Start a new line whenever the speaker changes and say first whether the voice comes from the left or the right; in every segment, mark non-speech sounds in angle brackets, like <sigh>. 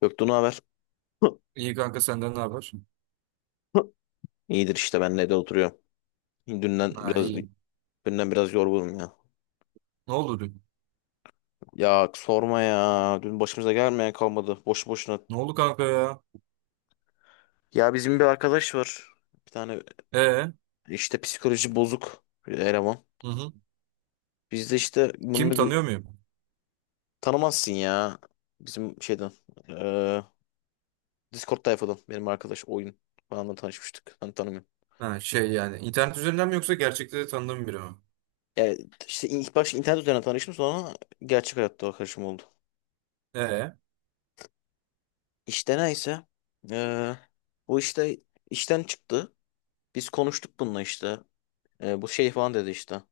left: Göktuğ ne haber?
right: İyi kanka, senden ne haber?
left: <laughs> İyidir işte ben de oturuyorum. Dünden
right: Ha,
left: biraz
right: iyi.
left: dünden biraz yorgunum ya.
right: Ne oldu dün?
left: Ya sorma ya. Dün başımıza gelmeyen kalmadı. Boş boşuna.
right: Ne oldu kanka ya?
left: Ya bizim bir arkadaş var. Bir tane
right: Ee?
left: işte psikoloji bozuk bir eleman.
right: Hı hı.
left: Biz de işte
right: Kim,
left: bunu
right: tanıyor
left: gö-.
right: muyum?
left: Tanımazsın ya. Bizim şeyden eee Discord tayfadan benim arkadaş oyun falanla tanışmıştık. Ben tanımıyorum.
right: Ha şey, yani internet üzerinden mi yoksa gerçekte de tanıdığım biri mi?
left: Yani işte ilk başta internet üzerinden tanıştım sonra gerçek hayatta arkadaşım oldu.
right: Ee?
left: İşte neyse. Ee, Bu işte işten çıktı. Biz konuştuk bununla işte. Bu şey falan dedi işte.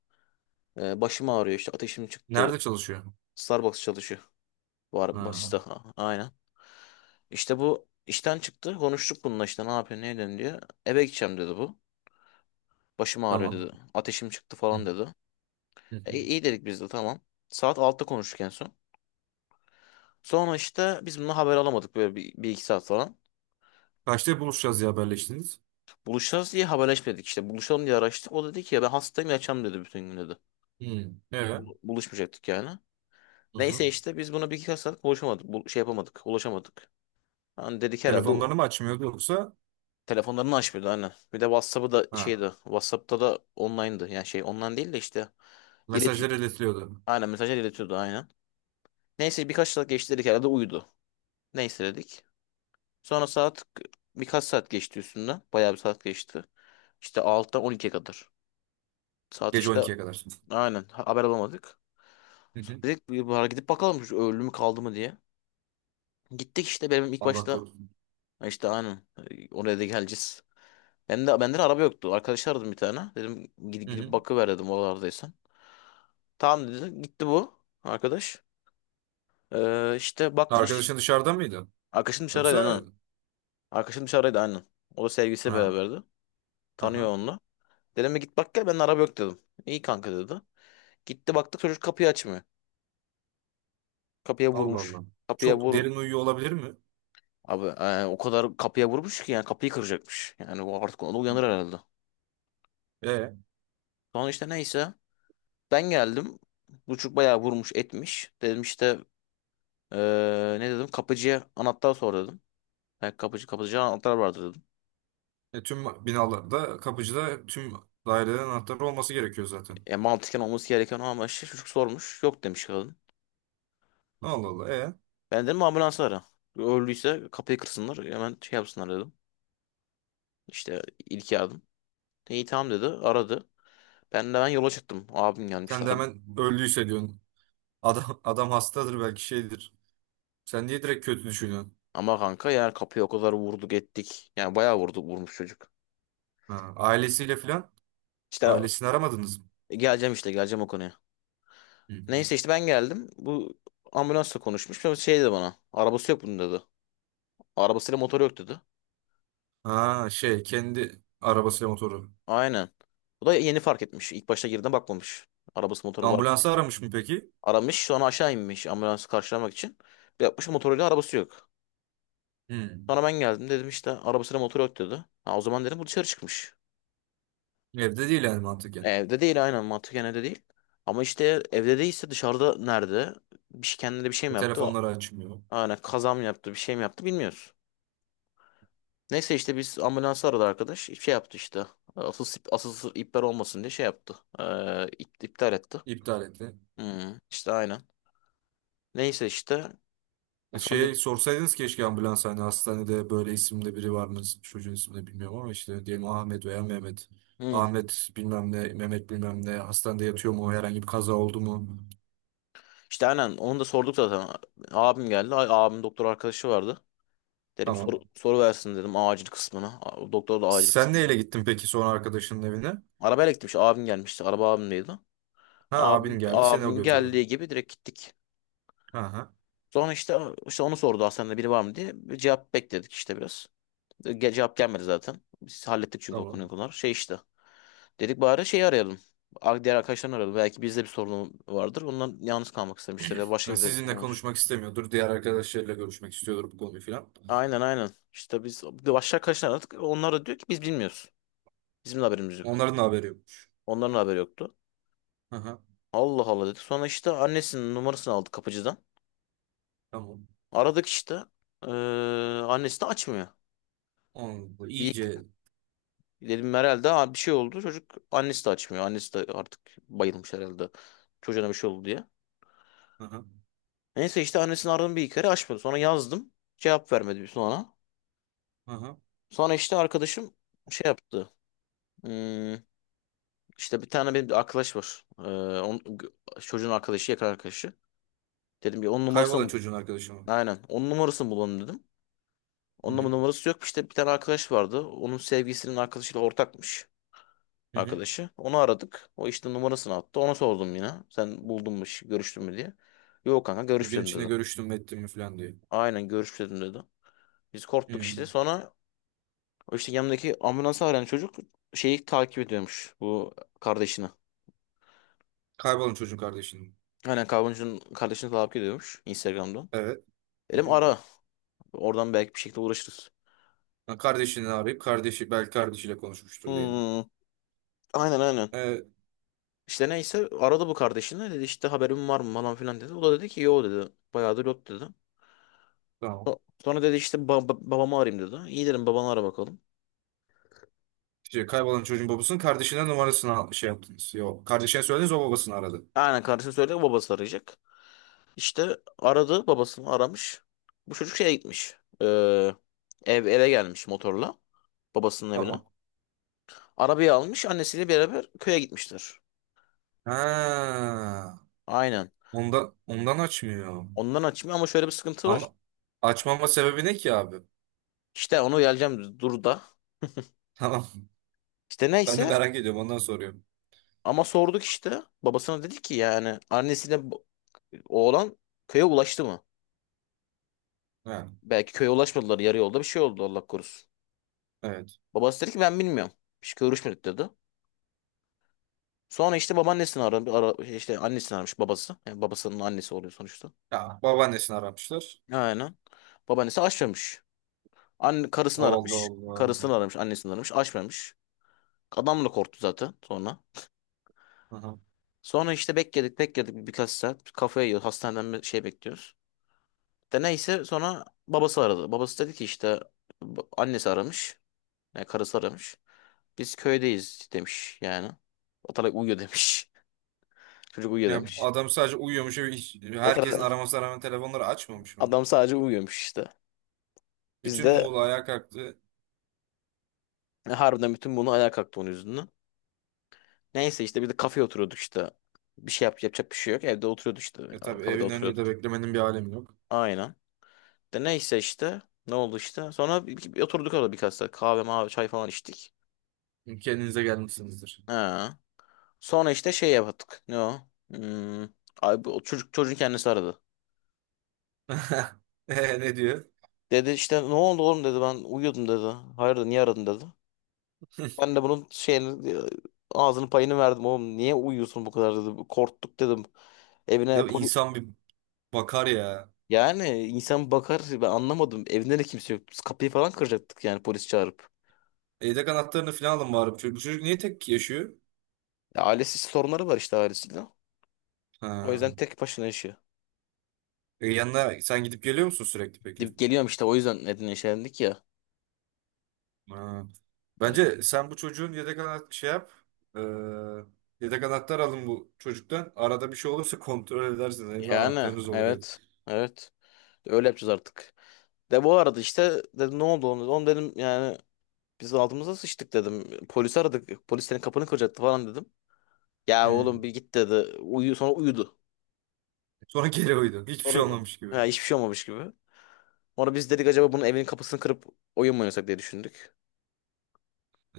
left: Başım ağrıyor işte ateşim
right: Nerede
left: çıktı.
right: çalışıyor?
left: Starbucks çalışıyor. Var
right: Ha,
left: barista. Ha, aynen. İşte bu işten çıktı. Konuştuk bununla işte ne yapıyorsun ne ediyorsun diye. Eve gideceğim dedi bu. Başım ağrıyor
right: tamam.
left: dedi. Ateşim çıktı
right: Hı
left: falan dedi.
right: hı.
left: E,
right: Hı.
left: iyi dedik biz de tamam. Saat 6'da konuştuk en son. Sonra işte biz bununla haber alamadık böyle bir iki saat falan.
right: Kaçta buluşacağız ya, haberleştiniz?
left: Buluşacağız diye haberleşmedik işte. Buluşalım diye araştık. O dedi ki ya ben hastayım yatacağım dedi bütün gün dedi.
right: Hı. Ee?
left: Buluşmayacaktık yani.
right: Hı hı.
left: Neyse işte biz buna bir iki saat konuşamadık. Bu, şey yapamadık. Ulaşamadık. Hani dedik herhalde o-
right: Telefonlarını mı açmıyordu yoksa?
left: telefonlarını açmıyordu aynen. Bir de WhatsApp'ı da
right: Ha.
left: şeydi. WhatsApp'ta da online'dı. Yani şey online değil de işte iletim.
right: Mesajları iletiliyordu.
left: Aynen mesajlar iletiyordu aynen. Neyse birkaç saat geçti dedik herhalde uyudu. Neyse dedik. Sonra saat birkaç saat geçti üstünden. Bayağı bir saat geçti. İşte altıdan on 12'ye kadar. Saat
right: Gece on
left: işte
right: ikiye kadar.
left: aynen haber alamadık.
right: Hı hı.
left: Dedik bir bari gidip bakalım şu ölü mü kaldı mı diye. Gittik işte benim ilk
right: Allah
left: başta.
right: korusun.
left: Ha işte aynen, oraya da geleceğiz. Ben de benden araba yoktu. Arkadaş aradım bir tane. Dedim gidip,
right: Hı
left: gidip
right: hı.
left: bakıver dedim oralardaysan. Tamam dedi. Gitti bu arkadaş. İşte bakmış.
right: Arkadaşın dışarıda mıydı?
left: Arkadaşım dışarıdaydı
right: Yoksa?
left: aynen. Arkadaşım dışarıdaydı aynen. O da sevgilisiyle
right: Ha.
left: beraberdi. Tanıyor
right: Aha.
left: onunla. Dedim bir git bak gel benden araba yok dedim. İyi kanka dedi. Gitti baktık çocuk kapıyı açmıyor. Kapıya
right: Allah
left: vurmuş.
right: Allah.
left: Kapıya
right: Çok
left: vur.
right: derin uyuyor olabilir mi?
left: Abi o kadar kapıya vurmuş ki yani kapıyı kıracakmış. Yani bu artık onu uyanır herhalde.
right: E,
left: Sonra işte neyse ben geldim. Bu çocuk bayağı vurmuş etmiş. Dedim işte e, ne dedim kapıcıya anahtar sor dedim. Ben kapıcıya anahtar vardı dedim.
right: tüm binalarda kapıcıda tüm dairelerin anahtarı olması gerekiyor zaten.
left: E, mantıken olması gereken o ama işte çocuk sormuş. Yok demiş kadın.
right: Allah Allah. E,
left: Ben dedim ambulansı ara. Öldüyse kapıyı kırsınlar hemen şey yapsınlar dedim. İşte ilk yardım. İyi tamam dedi aradı. Ben de ben yola çıktım. Abim gelmişti.
right: sen de hemen öldüyse diyorsun. Adam hastadır belki, şeydir. Sen niye direkt kötü düşünüyorsun?
left: Ama kanka yani kapıya o kadar vurduk ettik. Yani bayağı vurduk vurmuş çocuk.
right: Ha, ailesiyle falan,
left: İşte
right: ailesini aramadınız mı?
left: geleceğim işte geleceğim o konuya.
right: Hı.
left: Neyse işte ben geldim. Bu ambulansla konuşmuş. Sonra şey dedi bana. Arabası yok bunun dedi. Arabasıyla motoru yok dedi.
right: Ha şey, kendi arabasıyla motoru.
left: Aynen. Bu da yeni fark etmiş. İlk başta girdiğinde bakmamış. Arabası motoru var mı diye.
right: Ambulansı aramış mı peki?
left: Aramış sonra aşağı inmiş ambulansı karşılamak için. Bir yapmış motoruyla arabası yok.
right: Hı.
left: Sonra ben geldim dedim işte arabasıyla motoru yok dedi. Ha, o zaman dedim bu dışarı çıkmış.
right: Evde değil yani mantıken.
left: Evde değil aynen mantıken evde değil. Ama işte evde değilse dışarıda nerede? Bir şey, kendine bir şey mi
right: E,
left: yaptı?
right: telefonları açmıyor.
left: Aynen kaza mı yaptı bir şey mi yaptı bilmiyoruz. Neyse işte biz ambulansı aradı arkadaş. Şey yaptı işte. Asıl iptal olmasın diye şey yaptı. İptal etti.
right: İptal etti.
left: Hmm, işte aynen. Neyse işte.
right: E,
left: Sonra
right: şey, sorsaydınız keşke ambulans, hani hastanede böyle isimde biri var mı? Çocuğun ismini bilmiyorum ama işte diyelim Ahmet veya Mehmet.
left: Hmm,
right: Ahmet bilmem ne, Mehmet bilmem ne hastanede yatıyor mu? Herhangi bir kaza oldu mu?
left: işte aynen onu da sorduk zaten. Abim geldi. Ay, abim doktor arkadaşı vardı. Dedim
right: Tamam.
left: soru versin dedim acil kısmına. Doktor da acil
right: Sen
left: kısmı.
right: neyle gittin peki sonra arkadaşının evine?
left: Arabayla gitmiş abim gelmişti. Araba abimdeydi.
right: Ha, abin
left: Abim,
right: geldi, seni o
left: abim
right: götürdü.
left: geldiği gibi direkt gittik.
right: Ha ha,
left: Sonra işte onu sordu hastanede biri var mı diye. Bir cevap bekledik işte biraz. Cevap gelmedi zaten. Biz hallettik çünkü o konuyu
right: tamam.
left: konular. Şey işte. Dedik bari şeyi arayalım. Diğer arkadaşlarını arayalım. Belki bizde bir sorun vardır. Ondan yalnız kalmak istemiştir. Ya da başka
right: Ha,
left: bir de
right: sizinle
left: olmuş.
right: konuşmak istemiyordur. Diğer arkadaşlarıyla görüşmek istiyordur bu konuyu filan.
left: Aynen aynen. İşte biz başka arkadaşlar aradık. Onlar da diyor ki biz bilmiyoruz. Bizim de haberimiz yok.
right: Onların da haberi yokmuş.
left: Onların da haberi yoktu.
right: Ha ha,
left: Allah Allah dedik. Sonra işte annesinin numarasını aldık kapıcıdan.
right: tamam.
left: Aradık işte. Ee, annesi de açmıyor.
right: Anladım.
left: Bir,
right: İyice.
left: Dedim herhalde "Aa, bir şey oldu. Çocuk annesi de açmıyor. Annesi de artık bayılmış herhalde. Çocuğuna bir şey oldu diye.
right: Ha ha.
left: Neyse işte annesini aradım bir iki kere açmadı. Sonra yazdım. Cevap vermedi bir sonra.
right: Ha ha.
left: Sonra işte arkadaşım şey yaptı. Hmm, işte bir tane benim bir arkadaş var. Onun, çocuğun arkadaşı yakın arkadaşı. Dedim ya onun
right: Kaybolan
left: numarasını
right: çocuğun arkadaşı mı?
left: aynen onun numarasını bulalım dedim.
right: Hı
left: Onun ama
right: hı.
left: numarası yok. İşte bir tane arkadaş vardı. Onun sevgilisinin arkadaşıyla ortakmış.
right: Hı hı.
left: Arkadaşı. Onu aradık. O işte numarasını attı. Ona sordum yine. Sen buldun mu, görüştün mü diye. Yok kanka
right: Bir gün
left: görüşmedim
right: içinde
left: dedi.
right: görüştüm mü ettim mi falan diye.
left: Aynen görüşmedim dedi. Biz korktuk
right: Hı.
left: işte. Sonra o işte yanındaki ambulansı arayan çocuk şeyi takip ediyormuş. Bu kardeşini.
right: Kaybolan çocuğun kardeşinin.
left: Aynen kavguncunun kardeşini takip ediyormuş Instagram'dan.
right: Evet. Hı
left: Dedim
right: hı.
left: ara. Oradan belki bir şekilde uğraşırız.
right: Ha, kardeşini arayıp kardeşi belki kardeşiyle konuşmuştur diye.
left: Hmm, aynen aynen.
right: Evet.
left: İşte neyse aradı bu kardeşini dedi işte haberin var mı falan filan dedi. O da dedi ki yo dedi. Bayağıdır yok dedi.
right: Tamam.
left: So- Sonra dedi işte babamı arayayım dedi. İyi dedim babanı ara bakalım.
right: Şey, kaybolan çocuğun babasının kardeşine numarasını al- şey yaptınız. Yok. Kardeşine söylediniz, o babasını aradı.
left: Aynen kardeşim söyledi babası arayacak. İşte aradı babasını aramış. Bu çocuk şeye gitmiş. Ee, eve gelmiş motorla. Babasının evine.
right: Tamam.
left: Arabayı almış annesiyle beraber köye gitmişler.
right: Ha.
left: Aynen.
right: Ondan, ondan açmıyor.
left: Ondan açmıyor ama şöyle bir sıkıntı var.
right: Ama açmama sebebi ne ki abi?
left: İşte onu geleceğim dur da.
right: Tamam. <laughs>
left: İşte
right: Ben de
left: neyse
right: merak ediyorum. Ondan soruyorum.
left: ama sorduk işte. Babasına dedi ki yani annesiyle oğlan köye ulaştı mı?
right: Ha,
left: Belki köye ulaşmadılar yarı yolda bir şey oldu Allah korusun.
right: evet.
left: Babası dedi ki ben bilmiyorum. Hiç görüşmedik dedi. Sonra işte babaannesini aradı. Şey işte annesini aramış babası. Yani babasının annesi oluyor sonuçta.
right: Ya, babaannesini aramışlar.
left: Aynen. Babaannesi açmamış. Karısını
right: Allah
left: aramış.
right: Allah.
left: Karısını aramış. Annesini aramış. Açmamış. Adam da korktu zaten sonra.
right: Aha.
left: Sonra işte bekledik bekledik birkaç saat. Kafayı yiyor. Hastaneden bir şey bekliyoruz. De neyse sonra babası aradı. Babası dedi ki işte annesi aramış. Yani karısı aramış. Biz köydeyiz demiş yani. Atarak uyuyor demiş. <laughs> Çocuk uyuyor
right: Ya
left: demiş.
right: adam sadece uyuyormuş ve hiç-
left: O
right: herkesin
left: sıra
right: aramasına rağmen telefonları açmamış mı?
left: adam sadece uyuyormuş işte. Biz
right: Bütün
left: de
right: Muğla ayağa kalktı.
left: harbiden bütün bunu ayağa kalktı onun yüzünden. Neyse işte bir de kafeye oturuyorduk işte. Bir şey yapacak bir şey yok. Evde oturuyorduk işte.
right: E tabii,
left: Kafede
right: evin önünde de
left: oturuyorduk.
right: beklemenin bir alemi yok.
left: Aynen. De neyse işte. Ne oldu işte. Sonra bir oturduk orada birkaç saat. Kahve, mavi, çay falan içtik.
right: Kendinize gelmişsinizdir.
left: Ha. Sonra işte şey yaptık. Ne o? Hmm. Abi, o çocuk, çocuğun kendisi aradı.
right: <laughs> E, ne diyor?
left: Dedi işte ne oldu oğlum dedi ben uyuyordum dedi. Hayırdır niye aradın dedi. Ben de bunun şeyini ağzını payını verdim oğlum. Niye uyuyorsun bu kadar dedim. Korktuk dedim. Evine
right: Ya
left: polis
right: insan bir bakar ya.
left: yani insan bakar ben anlamadım. Evinde de kimse yok. Biz kapıyı falan kıracaktık yani polis çağırıp.
right: Evde anahtarını falan alın bari. Bu çocuk, bu çocuk niye tek yaşıyor?
left: Ya ailesi sorunları var işte ailesiyle. O
right: Ha.
left: yüzden tek başına yaşıyor.
right: E, yanına sen gidip geliyor musun sürekli peki?
left: Dip geliyorum işte o yüzden Edirne işelendik ya.
right: Ha. Bence sen bu çocuğun yedek anahtar şey yap. E, yedek anahtar alın bu çocuktan. Arada bir şey olursa kontrol edersiniz. Evde
left: Yani
right: anahtarınız olur. Ev.
left: evet. Evet. Öyle yapacağız artık. De bu arada işte dedim ne oldu onu. Onu dedim yani biz altımıza sıçtık dedim. Polisi aradık. Polis senin kapını kıracaktı falan dedim. Ya
right: Hı.
left: oğlum bir git dedi. Uyu, sonra uyudu.
right: Sonra geri uyudum. Hiçbir şey
left: Sonra
right: olmamış gibi.
left: ha, hiçbir şey olmamış gibi. Sonra biz dedik acaba bunun evinin kapısını kırıp oyun mu oynasak diye düşündük.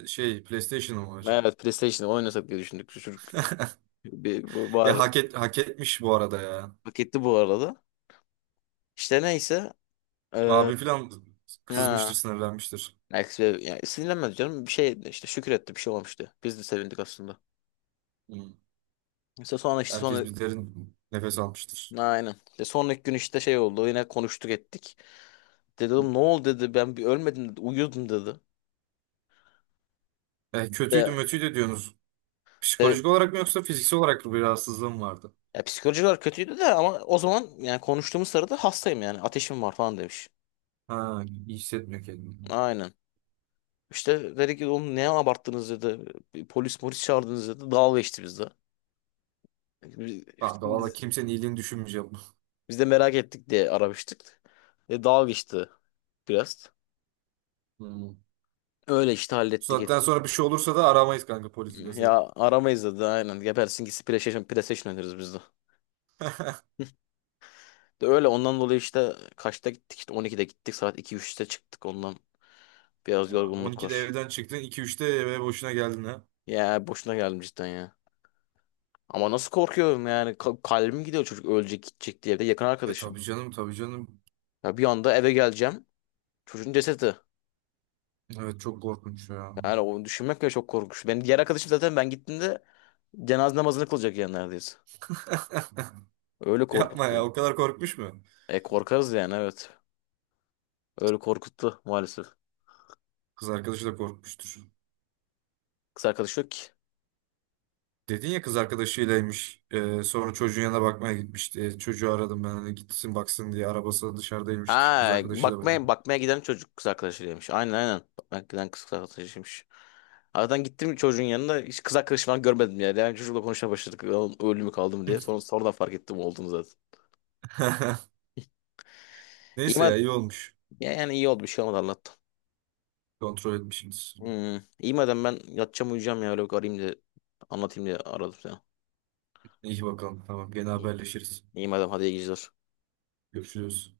right: Şey, PlayStation'ım var.
left: Evet PlayStation'da oynasak diye düşündük. Şu çocuk
right: <laughs> Ya
left: var,
right: hak et, hak etmiş bu arada ya.
left: hak etti bu arada. İşte neyse. Ee,
right: Abim falan kızmıştır,
left: ha,
right: sinirlenmiştir.
left: Alex Bey- yani sinirlenmedi canım. Bir şey işte şükür etti bir şey olmamıştı. Biz de sevindik aslında.
right: Hmm.
left: İşte sonra işte
right: Herkes
left: sonra
right: bir derin nefes almıştır.
left: aynen. İşte sonraki gün işte şey oldu. Yine konuştuk ettik. Dedim ne oldu dedi ben bir ölmedim dedi. Uyuyordum dedi.
right: E, kötüydü,
left: De,
right: mötüydü diyorsunuz. Psikolojik olarak mı yoksa fiziksel olarak mı bir rahatsızlığım vardı?
left: Ya psikolojikler kötüydü de ama o zaman yani konuştuğumuz sırada hastayım yani ateşim var falan demiş.
right: Ha, iyi hissetmiyor kendini.
left: Aynen. İşte dedi ki oğlum ne abarttınız dedi. Bir polis çağırdınız dedi. Dalga geçti bizde. Biz, işte
right: Kanka valla
left: biz,
right: kimsenin iyiliğini düşünmeyeceğim. <laughs>
left: biz de merak ettik diye aramıştık. E, dalga geçti biraz.
right: Hmm. Bu
left: Öyle işte hallettik.
right: saatten sonra bir şey olursa da aramayız kanka polisi deseydin.
left: Ya aramayız dedi aynen. Gebersin gitsin PlayStation oynarız biz de. <laughs> De öyle ondan dolayı işte kaçta gittik işte 12'de gittik saat 2-3'te çıktık ondan. Biraz
right: Ya
left: yorgunluk
right: 12'de
left: var.
right: evden çıktın, 2-3'te eve boşuna geldin ha.
left: Ya boşuna geldim cidden ya. Ama nasıl korkuyorum yani. Kalbim gidiyor çocuk ölecek gidecek diye. Bir de yakın
right: E
left: arkadaşım.
right: tabii canım, tabii canım.
left: Ya bir anda eve geleceğim. Çocuğun cesedi.
right: Evet çok korkunç ya.
left: Yani onu düşünmek bile çok korkunç. Benim diğer arkadaşım zaten ben gittiğimde cenaze namazını kılacak yani neredeyse. Öyle
right: Yapma ya,
left: korkuttu.
right: o kadar korkmuş mu?
left: E korkarız yani evet. Öyle korkuttu maalesef.
right: Kız arkadaşı da korkmuştur.
left: Kız arkadaşı yok ki.
right: Dedin ya kız arkadaşıylaymış. Sonra çocuğun yanına bakmaya gitmişti. E, çocuğu aradım ben hani gitsin baksın diye. Arabası da dışarıdaymış kız
left: Ha
right: arkadaşıyla böyle.
left: bakmaya bakmaya giden çocuk kız arkadaşıymış. Aynen aynen. Bakmaya giden kız arkadaşıymış. Aradan gittim çocuğun yanına hiç kız arkadaşı falan görmedim yani. Yani çocukla konuşmaya başladık. Oğlum öldü mü kaldı mı diye. Sonra sonradan fark ettim olduğunu zaten.
right: <laughs>
left: İyi.
right: Neyse ya, iyi olmuş.
left: Ya yani iyi oldu bir şey olmadı Allah'tan.
right: Kontrol etmişsiniz.
left: Hmm. İyi madem ben yatacağım uyuyacağım ya. Öyle bir arayayım da anlatayım diye aradım sana.
right: İyi bakalım. Tamam, gene
left: İyi,
right: haberleşiriz.
left: iyi madem hadi iyi geceler.
right: Görüşürüz.